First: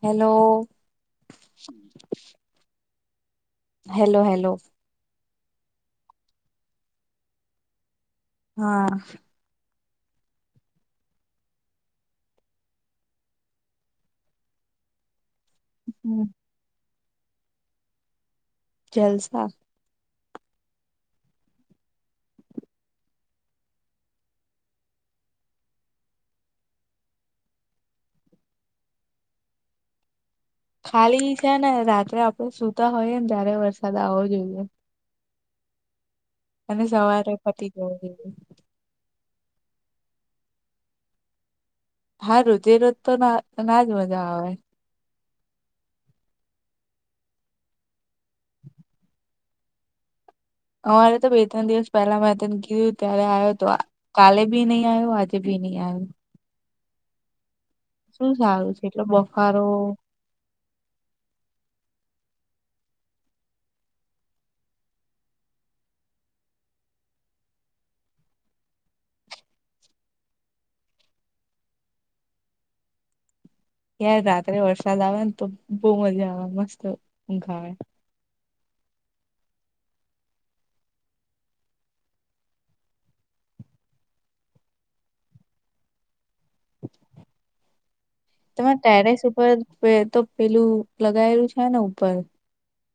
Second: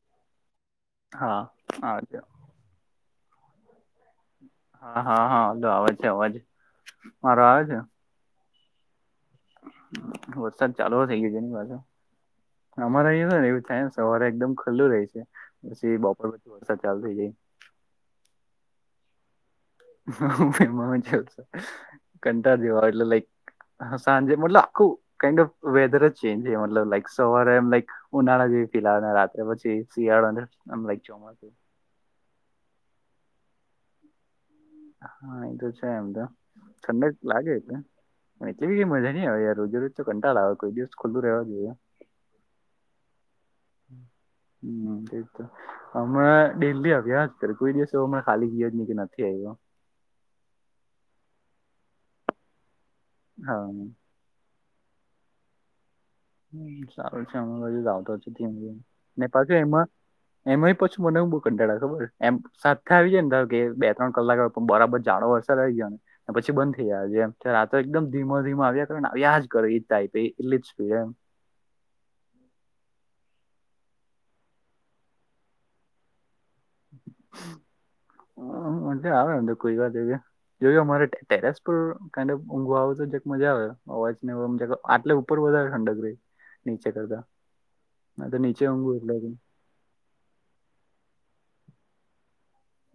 Hello. હા હાજ. Hello hello. હા હા હા તો આવે છે અવાજ મારો આવે છે. હા. વરસાદ ચાલુ થઇ ગયો છે એની પાછુ. અમારે અ ને એ થાય ને સવારે એકદમ ખુલ્લું રહી છે પછી હમ બપોર વરસાદ ચાલુ થઇ જાય. જલસા. હ છે કંટા જેવા એટલે લાઈક. હ સાંજે મતલબ આખું કાન્ડ ઓફ વેધર જ ચેન્જક સવારેક. ઉનાળા જેવી ફિલાને રાત્રે પછી શિયાળો. આમ લાઈક ખાલી છે ચોમાસું ને રાત્રે આપડે સુતા હોઈએ ને ત્યારે વરસાદ આવવો જોઈએ. હા એ તો છે એમ તો અને ઠંડક સવારે લાગે. પતી જવો જોઈએ એવીીઈ મજાહી આવે યાર રોજ રજ તો કંટાળ આવે કોઈ દિવસ ખલ્લું રહેવા જોએ. હા રુધિર રજ તો ના. ના જ મજા આવે હમ. હણા ડેલી અભ્યા કર કોઈ દિવસ ખાલીજ કે નથી આવ્યો. અમારે તો બે ત્રણ દિવસ પહેલા મે તને કીધું ત્યારે આવ્યો હતો હા આ. કાલે ભી નહીં આવ્યો અજ ભી નહીં આવ્યો. હ ચાલું છે શું હમ સારું ધ છે એટલો નેપા બફારો એમ. એમાં પછી મનેવું બઉુ કંટાળા ખબર એમ સાથે આવી જાય ને ત કે બે ત્રણ કલાક. પણ બરાબર જાડો વરસા રહી ગયા ને. પછી બંધ થઈ ગાય છેમ ત્યારે આ તો એકદમ ધીમા ધીમા આવ્યા કરને આવ્યા જ કરે એટલી જ એમ. યાર રાત્રે વરસાદ આવે ને તો બહુ મજા આવે મસ્ત ખ આવે. હ આવ કોઈ ગ. જો અમારે ટેરેસ પર ક ઊંઘો આવે તો મજા આવે અવાજ ને. આટલે ઉપર વધારે ઠંડક રહી નીચે કરતા. મેં તો નીચે તમે ઊંઘું એટલે ટેરેસ ઉપર તો પેલું લગાયેલું છે ને ઉપર.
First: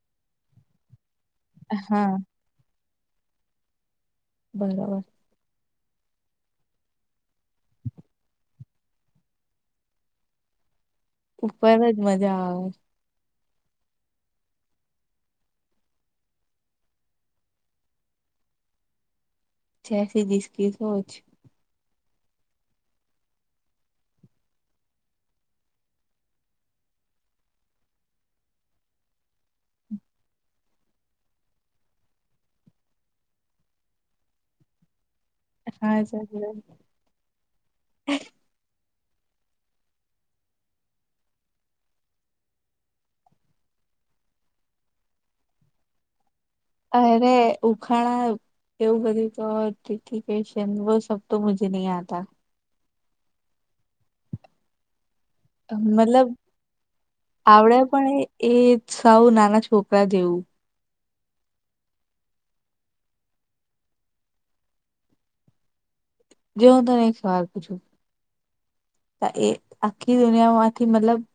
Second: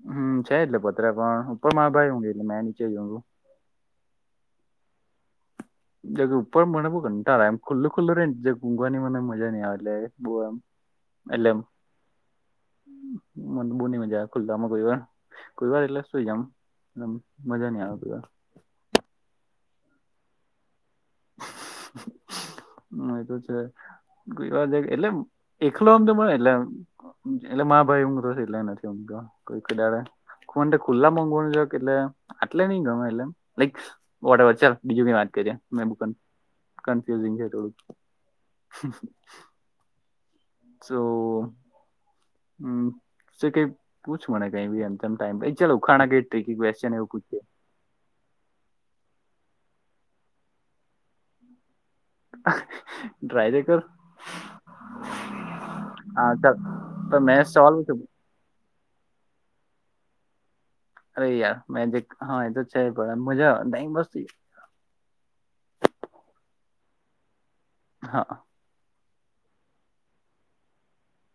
હમ છે એટલે પોત્ર પણ ઉપર મા હા ભાઈ હું એટલે મેં નીચે જું. બરાબર. ગ ઉપર મને બહ ઘંટા એમ ખુલ્લું ખુલ્લું રહી નેુંઘવાની મને મજા નહીં આવેટ બુ એમ. ઉપર જ મજા આવે. મ બૂની મજા ખુલ્લા માં કોઈ વાર કોઈ વાર એટલે સુઈ જામ મજા નઈ આવે કોઈ વાર. જેસી જીસકી સોચ. એતો છે. ગવા એટલે એકલો આમ તો મળે એટલે એટલે મા ભાઈ એટલે નથી મ કોઈ ખડાડ ખુલ્લા મોગવાનું જો કે એટલે આટલે નહ ગમે એટલે લક વ ચાલ બીજું બી માત કરીે. મે બ હા જરૂર કફ્યુઝિંગ હ થોડું. સો. હમ કઈ પૂછું મને કઈ ભ એમમ ટાઈમ ચાલખાણા કઈ બેસી અવે ઉખાણા એવું બ તો કે છેન સબ તો મુજે નહી આત હતા? ડ્રાય દે કર? મતલબ હા ચાલ તો મેં સવાલ આવડે પૂછું પણ એ સાવ નાના છોકરા જેવું. અરે યાર મે જે હા એ તો છે પડ મજા આવે નહી બસ યાર જો હું તને એક સવાલ પૂછું? હા. એ આખી દુનિયા માંથી મતલબ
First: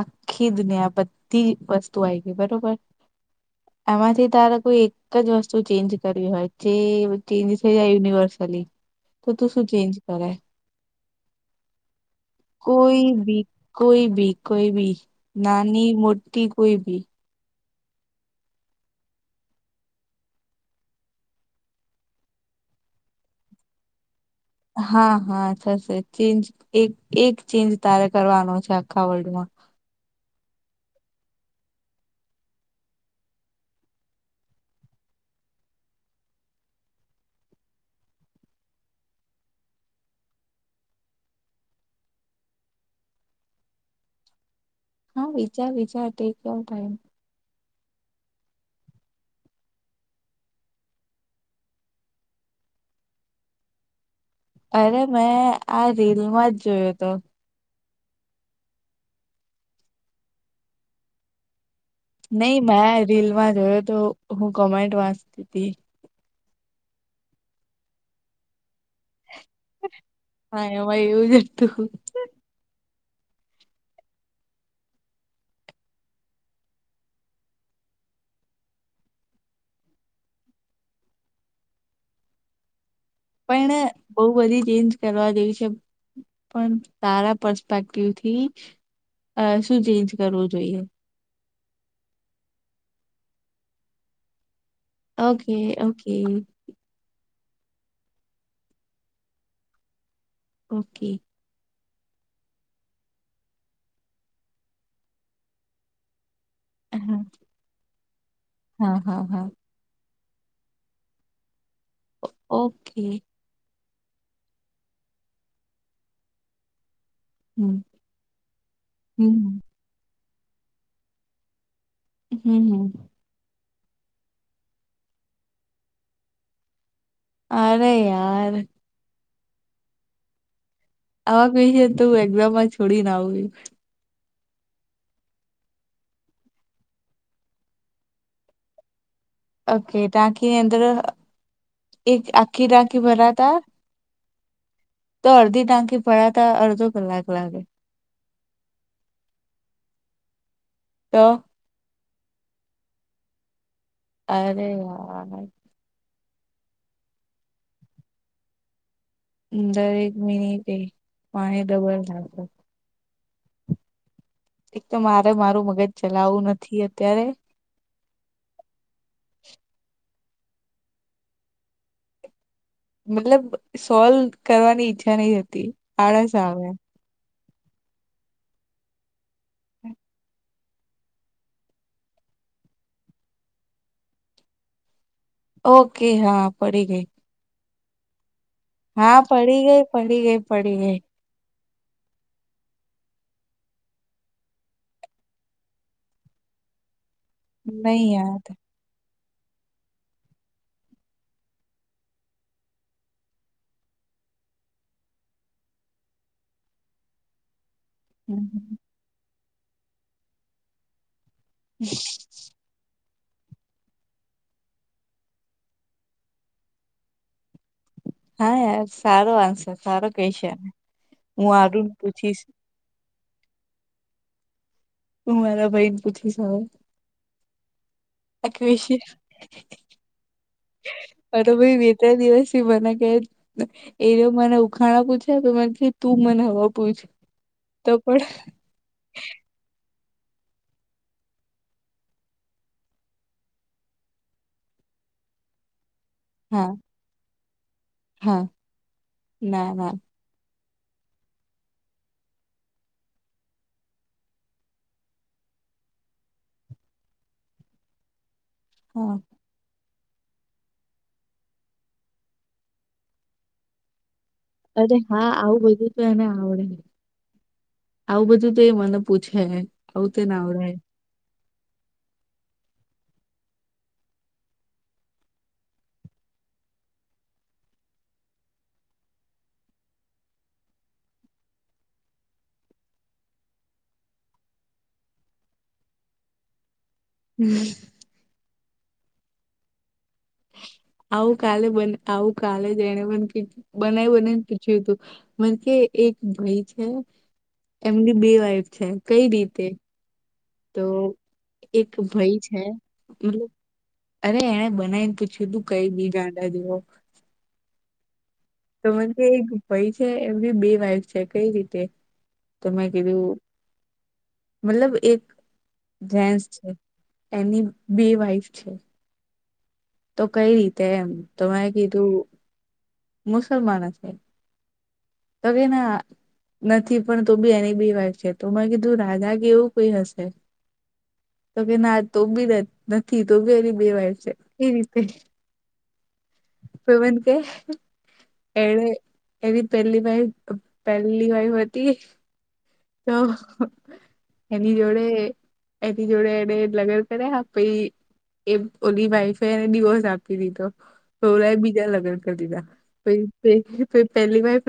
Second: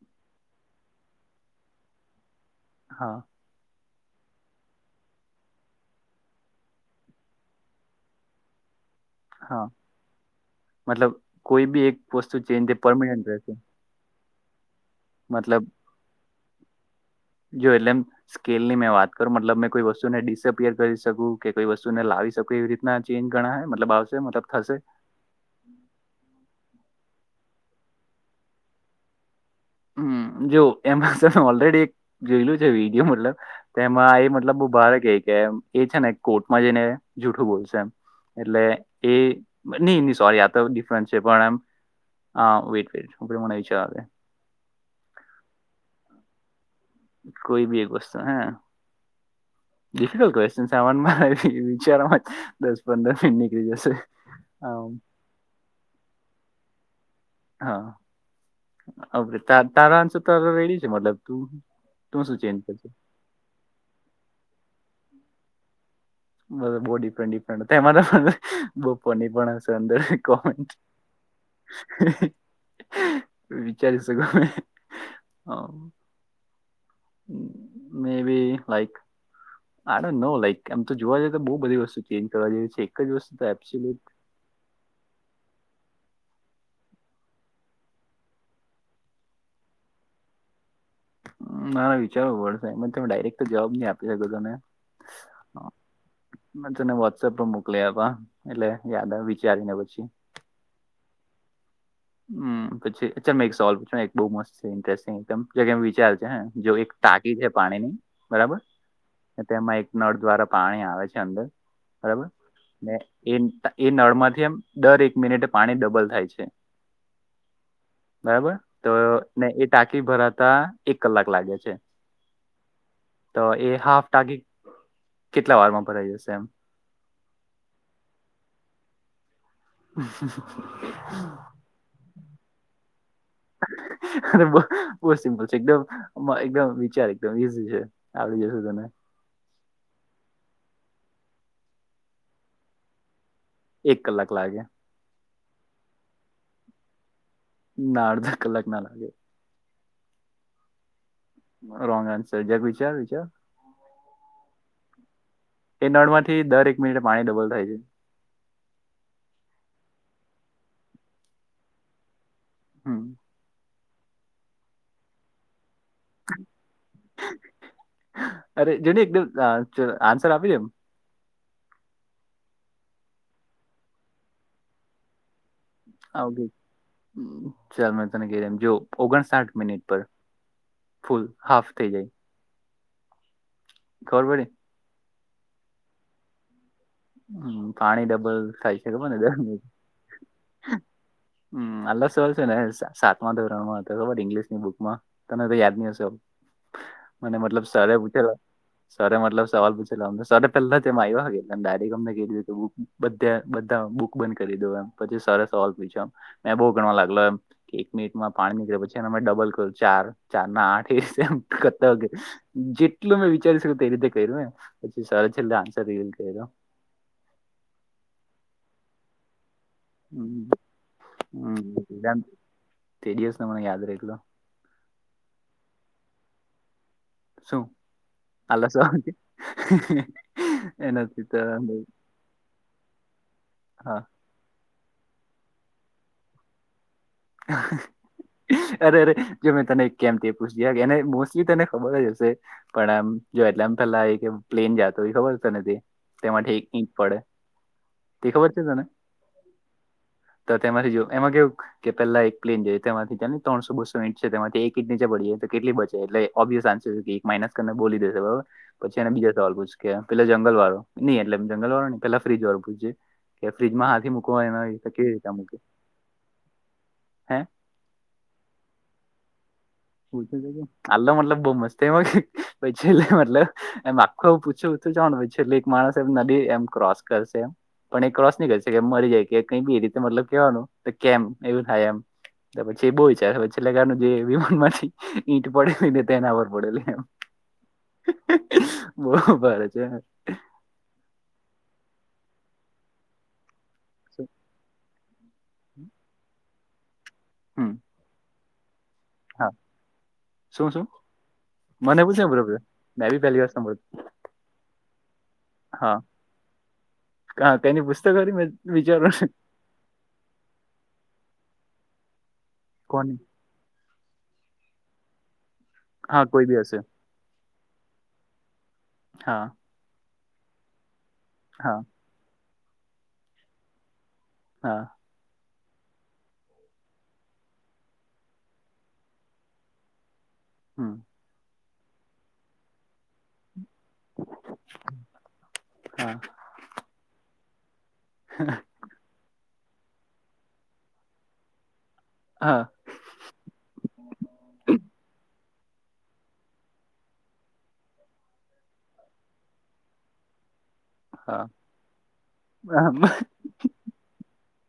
આખી દુનિયા બધી વસ્તુ આવી ગઈ બરોબર હા. [inaudible] [unintelligible] એમાંથી તારે કોઈ એક જ વસ્તુ ચેન્જ કરવી હોય જે ચેન્જ થઈ જાય યુનિવર્સલી. તો તું હા શું ચેન્જ કરે? મતલબ કોઈ બી એક? વસ્તુ ચેન્જ તે કોઈ પરમનન્ટ બી રહેશે કોઈ બી કોઈ બી મતલબ નાની મોટી કોઈ બી? જો એટલે એમ સ્કેલની મેં વાત કરું મતલબ મેં કોઈ વસ્તુ ને ડિસઅપિયર કરી શકું કે કોઈ વસ્તુને લાવી શકું એવી રીતે ના ચેન્જ ગણા મતલબ આવશે મતલબ થશે હા હા થશે ચેન્જ એક એક ચેન્જ તારે કરવાનો છે આખા વર્લ્ડમાં. હમ જો એ ઓલરેડી એક જોયલું છે, વિડીયો મતલબ તે એમાં એ મતલબ ભારે કે કે એ છે ને કોર્ટમાં જઈને જૂઠું બોલશે એટલે એ નહી નહી સોરી આ તો ડિફરન્ટ છે પણ આમ હા. [unintelligible] હા વિચાર વિચાર ટેક યોઉર ટાઈમ. કોઈ બી એક વસ્તુ હા? ડિફિકલટ ક્વશચનસ એમ વિચાર દસ પંદર મિનિટ નીકળી જશે. આમ, અરે મેં આ રીલમાં જ જોયો હતો. હા, અ તારા અંશ તારા રેડી છે મતલબ તું. તું શું નહી ચેન્જ કરશે મેં રીલમાં જોયો તો હું કોમેન્ટ વાંચતી હતી. બધું બો ડિફરેન્ટ ડિફરેન્ટ [unintelligible] દરેક હા કોમેન્ટ. એમાં એવું જ હતું [inaudible] વિચારી શકુંની હા. May be like. આડ ન લાઈક આમ તો જોવા જઈએ તો બઉ બધી વસ્તુ ચેન્જ કરવા જેવી છે. એક જ વસ્તુ તો પણ ને એબ્સોલ્યુટ બહ બધી ચેન્જ કરવા જેવી છે પણ તારા પરસ્પેક્ટિવ થી. અ શું ચેન્જ કરવું જોઈએ? મારા વિચારો વસા એમાં તમે ડાયરેક્ટ તો જવાબ નહી આપી શકું તમને. Okay okay. ના તને વોટ્સઅપ પર મોકલી આપા એટલે યાદ આવે વિચારી ને પછી. ઓકે. હમ પછી અચ્છાં એક સવાલ પૂછ એક બહુ મસ્ત છે ઇન્ટરેસ્ટિંગમ વિચાર છે હ. જો એક હા ટાકી છે પાણીની, બરાબર? હા હા હા તેમાં એક નળ દ્વારા પાણી આવે છે અંદર, બરાબર ને ઓકે એ એ નળ માંથી એમ દર એક મિનિટે પાણી ડબલ થાય છે. હમ. બરાબર, તો ને હમ એ ટાંકી ભરાતા એક કલાક લાગે છે. હમ હમ. તો એ હાફ ટાકી કેટલા વારમાં ભરાઈ જશે એમ? અરે યાર. [unintelligible] આવા ક્વેશ્ચન છે તો એક્ઝામમાં છોડી ને આવુ. બહુ સિમ્પલ છે. એકમ એકદમ વિચાર એકમ ઈઝી છે. આવડી જશું તને. ઓકે ટાંકીની અંદર એક આખી ટાંકી ભરાતા એક કલાક લાગે. તો અડધી ટાંકી ભરાતા અડધો કલાક લાગે. ના અડધા કલાક ના લાગે. તો? રોંગ આન્સર જ વિચાર વિચાર. અરે યાર. એ નળમાંથી દર એક મિનિટે પાણી ડબલ થાય છે. દરેક મિનિટે પાણી ડબલ? [inaudible] હમ. એક તો મારે મારું મગજ ચલાવવું નથી અત્યારે. અરે જેને એકદમ આન્સર આપી દે એમ. મતલબ સોલ્વ કરવાની ઈચ્છા નહિ હતી. આળસ આવ આવે ચાલ મે તને કહેવું જો ઓગણસાઠ મિનિટ પર. ફુલ હાફ થઈ જાય. ખબર પડી. ઓકે હા પડી ગઈ. હમ પાણી ડબલ થાય. છે ખબર ને હા દર પડી મિનિટે ગઈ પડી ગઈ પડી ગઈ. હમ આલસ સવાલ છે ને સાતમા ધોરણ માં હતો ખબર ઇંગ્લિશની બુકમાં. તને તો યાદ નહી હશે, મને મતલબ સર નહી પૂછેલા. યાદ સરે મતલ સવાલ પછે લ તો સરે પેલા તે માઈ વાગે લ એ ગમે એ દિવસે બધે બધા બુક બંધ કરી દો એમ પછી સારા સવાલ પૂછ્યા. મે બહુ ગણવા લાગલા એમ. એક મિનિટમાં પાણી હમ. નીકળ્યા પછી એના ડબલ કર્યું ચાર ચાર ના આઠ એ કરતા. જેટલું મેં વિચારી શકી તે રીતે કર્યું પછી સર છેલ્લે આન્સર રિવીલ હા યાર સારો આન્સર સારો ક્વેશ્ચન હમ છે, હું આરુન પૂછીશ. તે દિવસ મને યાદ રહેલો. હું મારા બાઈને પૂછી સવાલ. શું આળસવા. હા તોહ ભાઈ બે ત્રણ દિવસથી મને કહે હા એ મને ઉખાણ પૂછે તો મને તું મને હવે પૂછે. અરે અરે. જો મેં તને કેમ તે પૂછ એને મોસ્ટલી તને ખબર જ હશે. પણ આમ જો એટલે આમ પેલા આવી કે પ્લેન જાતો હો ખબર તો ને. તેમાંથી એક હા ઇંચ પડે, તે હા ખબર છે તને. ના ના તો તેમાંથી જો એમાં કેવું કે પેલા એક પ્લેન જાય તેમાંથી ત તણસો બસો ઇંટ છે તેમાં એક ટ નીચે પડી જાય તો કેટલી બચે એટલે ઓબ્યસ ચાન્સીસ? માઇનસ કરને બોલી દેશે બરોબર, પછી એને હા બીજા સવાલ પૂછ. કે પેલા જંગલ વાળો નઈ એટલે જંગલ વાળો પેલા ફ્રીજ વાળું પૂછજે, કે ફ્રીિજમાં હાથી મૂક એ હોય અરે કેવી હા રીતે મુકે આવું બધું તો એને આવડે, આવું બધું તો એ મને પૂછે. તો ના આવડે લ અ મતલબ બ મસ્ત મ પૈચલે મતલબ. એમ આખું એું પૂછ્યું જનું છેલ્ એક માણસ એમ નદી એમ ક્રોસ કરશે એમ. પણ એ ક્રોસ નહી કરીશેકે મરી જાય કે કઈ બી રીતે મતલબ કેવાનું કેમ એવું થાય એમ. પછી એ બહુ છે પી લગાનું જે વિમાન. ઈંટ પડે ને તને ખબર પડેલી એમ. હમ. બો ભારે છે. આવું કાલે બને આવું કાલે એને બ બનાવી બનાને પૂછ્યું હતું. મ કે એક ભાઈ છે, હમ એમની બે વાઈફ છે કઈ હા રીતે? શું તો શું એક મને પૂછે ભાઈ બરોબર છે મેં બી પહેલી વાર મતલબ સાંભળ્યું અરે એણે બનાવીને પૂછ્યું તું કઈ હા બી ગાડા જેવો. હા કની પુસ્તક વા મે તો મને એક ભાઈ છે એમ બી બે વાઈફ છે કઈ રીતે? તો મેં કોની કીધું મતલબ એક હા જેન્સ કોઈ બી છે. હશે એની બે વાઈફ છે. હા. તો કઈ રીતે એમ તો મેં હા કીધું, મુસલમાન હશે. હા. તવેના. નથી પણ તો બી એની બી વાત છે તો મેમાં કીધું રાધા કેવું કોઈ હશે. હમ્મ. તો કે ના તો બી નથી તો બી એ. વાય છે એ રીતે હા પવન કે. એવી પેલી વાય પહેલી વાય હતી. હા. તો. એની જોડે એની જોડે એને લગન કર્યા પી એ ઓલી વાઈફે એને ડડીિવોર્સ આપી દીધો. તો હા ઓલા એ બીજા લગ્ન કરી દીધા પ પહેલી વાર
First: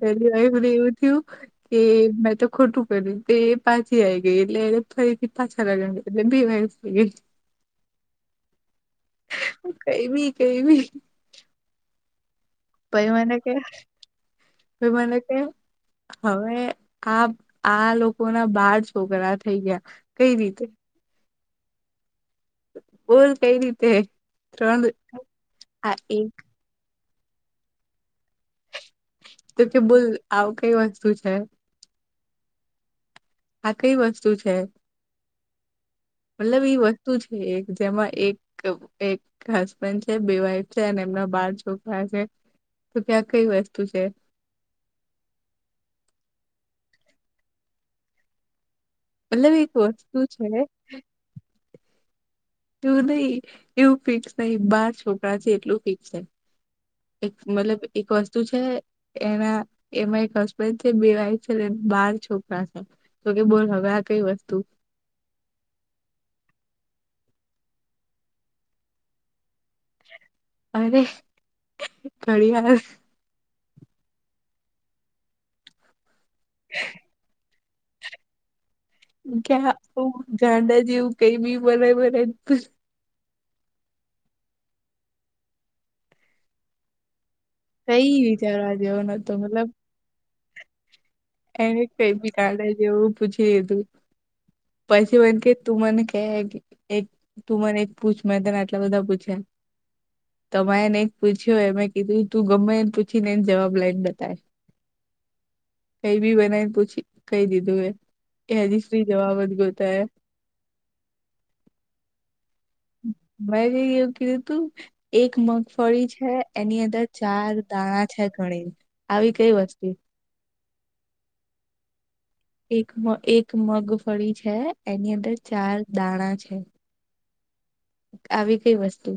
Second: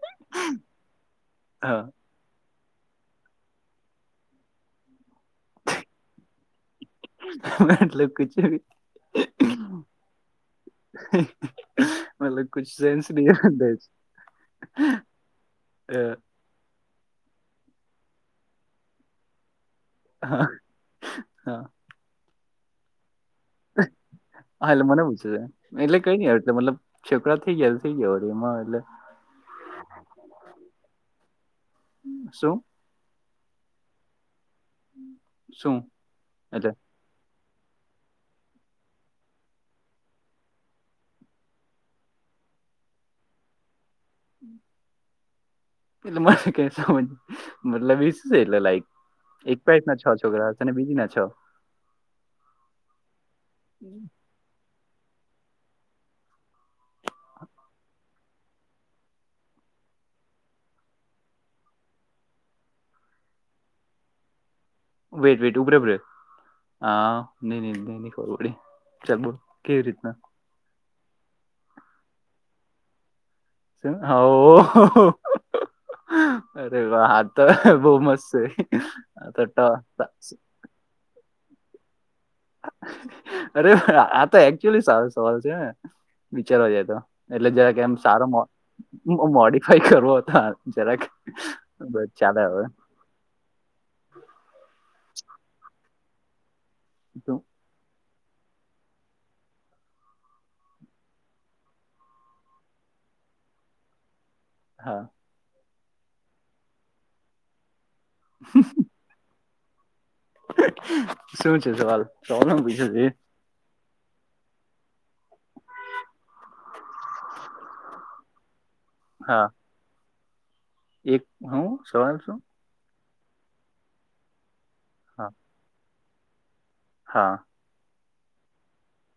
પેલી વા મને એવું થયું કે હા મે તો ખોટું કરી્યું તે પાછી આવી ગઈ એટલે એ ફરીથી પાછા લગ ગ એટલે બે વાગ એટલે. કઈ બી કઈ બી મતલબ કછ સેન્સ પહી ન મને કે છે. મને કે હવે. આ આ લોકો ના બાર છોકરા થઈ ગયા. કઈ હા રીતે હા. બોલ કઈ રીતે હા ત્રણ એટલે મને પૂછે છે આ એટલે કઈ નઈ એક આવ મતલબ છોકરા થી ગેલ થઇ ગયો હો એમાં એટલે તો કે બોલ આવું કઈ વસ્તુ છે. છું. આ કઈ વસ્તુ છે શું મતલબ એટલે વસ્તુ છે એક જેમાં એક હસબન્ડ છે બે વાઈફ છે. અને એમના બાર છોકરા છે. તો ત્યાં કઈ વસ્તુ છે? [inaudible] એટલે મારે કંઈ સમજ મતલબ એજ છે એટલે લાઈફ. મતલબ એક વાઇફના છ વસ્તુ છે છોકરા હશે અને બીજીના છ. એવું નહી. એવું ફિક્સ નહિ બાર છોકરા છે. એટલું ફિક્સ છે. એક મતલબ એક વસ્તુ છે. એના એમાં એક હસબન્ડ છે બે વાઈફ છે તેના બાર છોકરા છે. તો કે બોલ હવે આ કઈ વસ્તુ? વેઇટ વેઇટ ઉભ રે ઉભરે. હા ની નીની ખબ પયડી ચાલ બોલ કેવી રીતના? અરે! ઘડીયાર. હા. ઓ હો હો! અરે હા! તો બ‌ઉ મસ્ત છે. [inaudible] ક્યા આવું ગાંડા જેવું કંઈ બી બનાય બનાય. અરે! આ તો એક્ચુલી સારો સવાલ છે ને? વિચારવા જાય તો એટલે જરાક. કેમ કઈ સારો મો વિચારવા જેવો બો નતો મતલબ મોડીફાઈ કરવો હતો જરાક. એને બસ કંઈ બી ચાલે હવે ગાંડા જેવું. પૂછી લીધું પછી મને કે તું મને કે એક શું તું મને એક. પૂછ મેં તને આટલા બધા પૂછ્યા. તમા એને પૂછ્યું એ મે કીધું તું ગમે એને પૂછીને એન જવાબ લઈને બતાય. હા. કંઈ બી બનાયને પૂછી કહી દીધું. એ હજીસુઈ જવાબ જ ગોતે હે. શું છે સવાલ? સવાલમાં પૂછ્યું તું એ? મેંયે એવું કીધું તું. એક મગફળી છે. એની અંદર ચાર દાણા છે ઘણીન આવી હા કઈ વસ્તુ? એક હું સવાલ શું? એક એક મગફળી છે. એની હા અંદર ચાર દાણા છે. હા. આવી કઈ વસ્તુ?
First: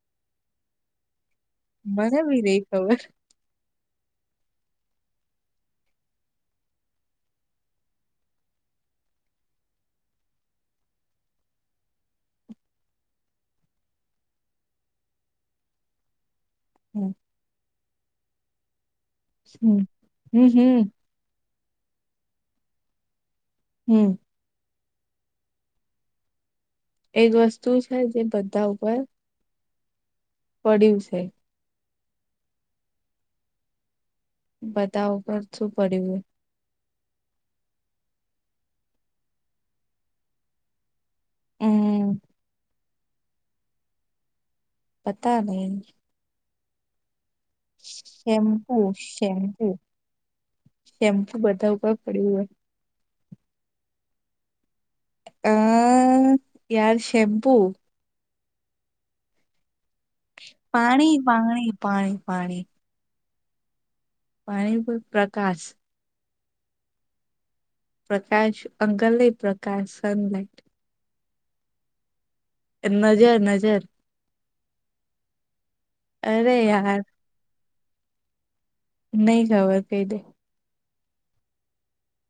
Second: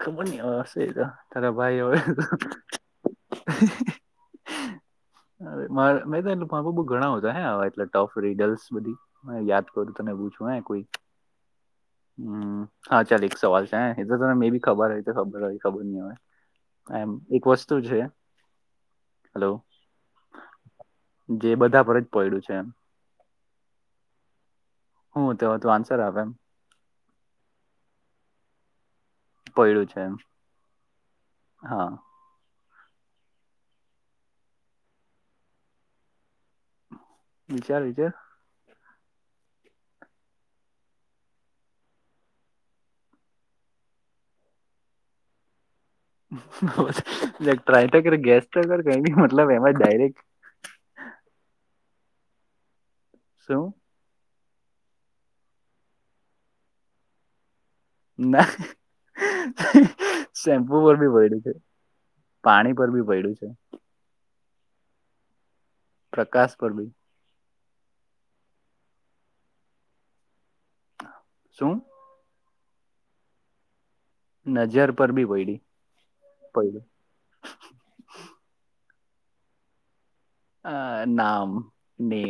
ખબર ની હવે હશે એતો તારા ભાઈ હોય. મને બી નઈ ખબર [unintelligible] મા મે [unintelligible] ઘણા બધા હે આવા એટલે ટો ફ્રી ગર્લ્સ બધી. મને યાદ કરું તને પૂછું હે કોઈ. હમ્મ. હા ચાલ. એક સવાલ છે. એતો તને મેબી ખબર હોય તો ખબર હોય ખબર ની હવે એમ હમ એક વસ્તુ છે. હલો હમ્મ હમ્મ હમ્મ. જે બધા પર જ પયડુ છે એમ. હમ્મ. હું હતુ હવે તુ આન્સર આપે હાલ. એજ વસ્તુ છે જે બધા ઉપર.. પયડુ છે એમ. પડ્યું છે? હા. બધા ઉપર શું પડ્યું હોય? વિચાર વિચાર હમ્મ. પતા નહી. બબબસ ટ્રાય તો કર ગેસ તો શેમ્પુ કર. કાઈ ની મતલબ શેમ્પુ એમજ ડાયરેક્ટ શેમ્પુ બધા ઉપર પડ્યું હોય. શું? અ યાર શેમ્પુ ના શેમ્પુ પર બી પાણી વયડી છે પાણી પાણી પાણી ધરબી પયડી છે. પાણી પર પ્રકાશ પ્રકાશ પર બી. પ્રકાશ અંગલ નહીં પ્રકાશ સનલાઈટ. શું. એમ નજર નજર. નજર પર બી વયડી અરે યાર. નહી ખબર કઈ દે. આ નામ નેમ